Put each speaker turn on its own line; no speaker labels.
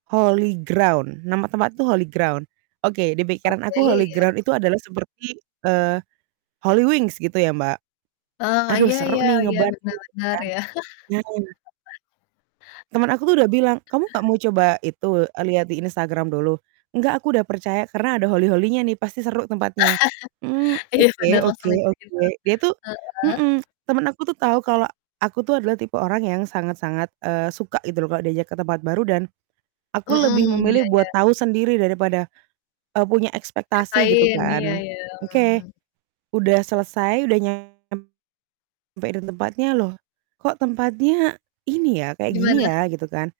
Holy Ground. Nama tempat itu Holy Ground. Oke, di pikiran
Oke,
aku Holy
iya.
Ground itu adalah seperti, eee, Holywings, gitu ya, Mbak.
Eee,
"Aduh,
iya
seru
iya
nih,
iya,
nge-bar nih."
benar
Gitu
benar,
kan.
ya.
Nah Temen aku tuh udah bilang, "Kamu gak mau coba itu, e lihat di Instagram dulu?" "Enggak, aku udah percaya. Karena ada holy-holy-nya nih, pasti seru tempatnya." "Mmm,
Iya,
oke
bener, langsung
oke
mikir
oke." Dia
gitu.
tuh
Heeh?
mhm. Temen aku tuh tahu kalau aku tuh adalah tipe orang yang sangat-sangat, eee, suka gitu loh kalau diajak ke tempat baru dan aku
Mmm,
lebih
iya
memilih buat
iya.
tahu sendiri daripada, eee, punya ekspektasi, gitu
Ceritain, iya
kan.
iya,
Oke,
mmm.
udah selesai, udah nyampe di tempatnya, "Loh, kok tempatnya ini ya, kayak gini
Gimana?
ya?" Gitu kan.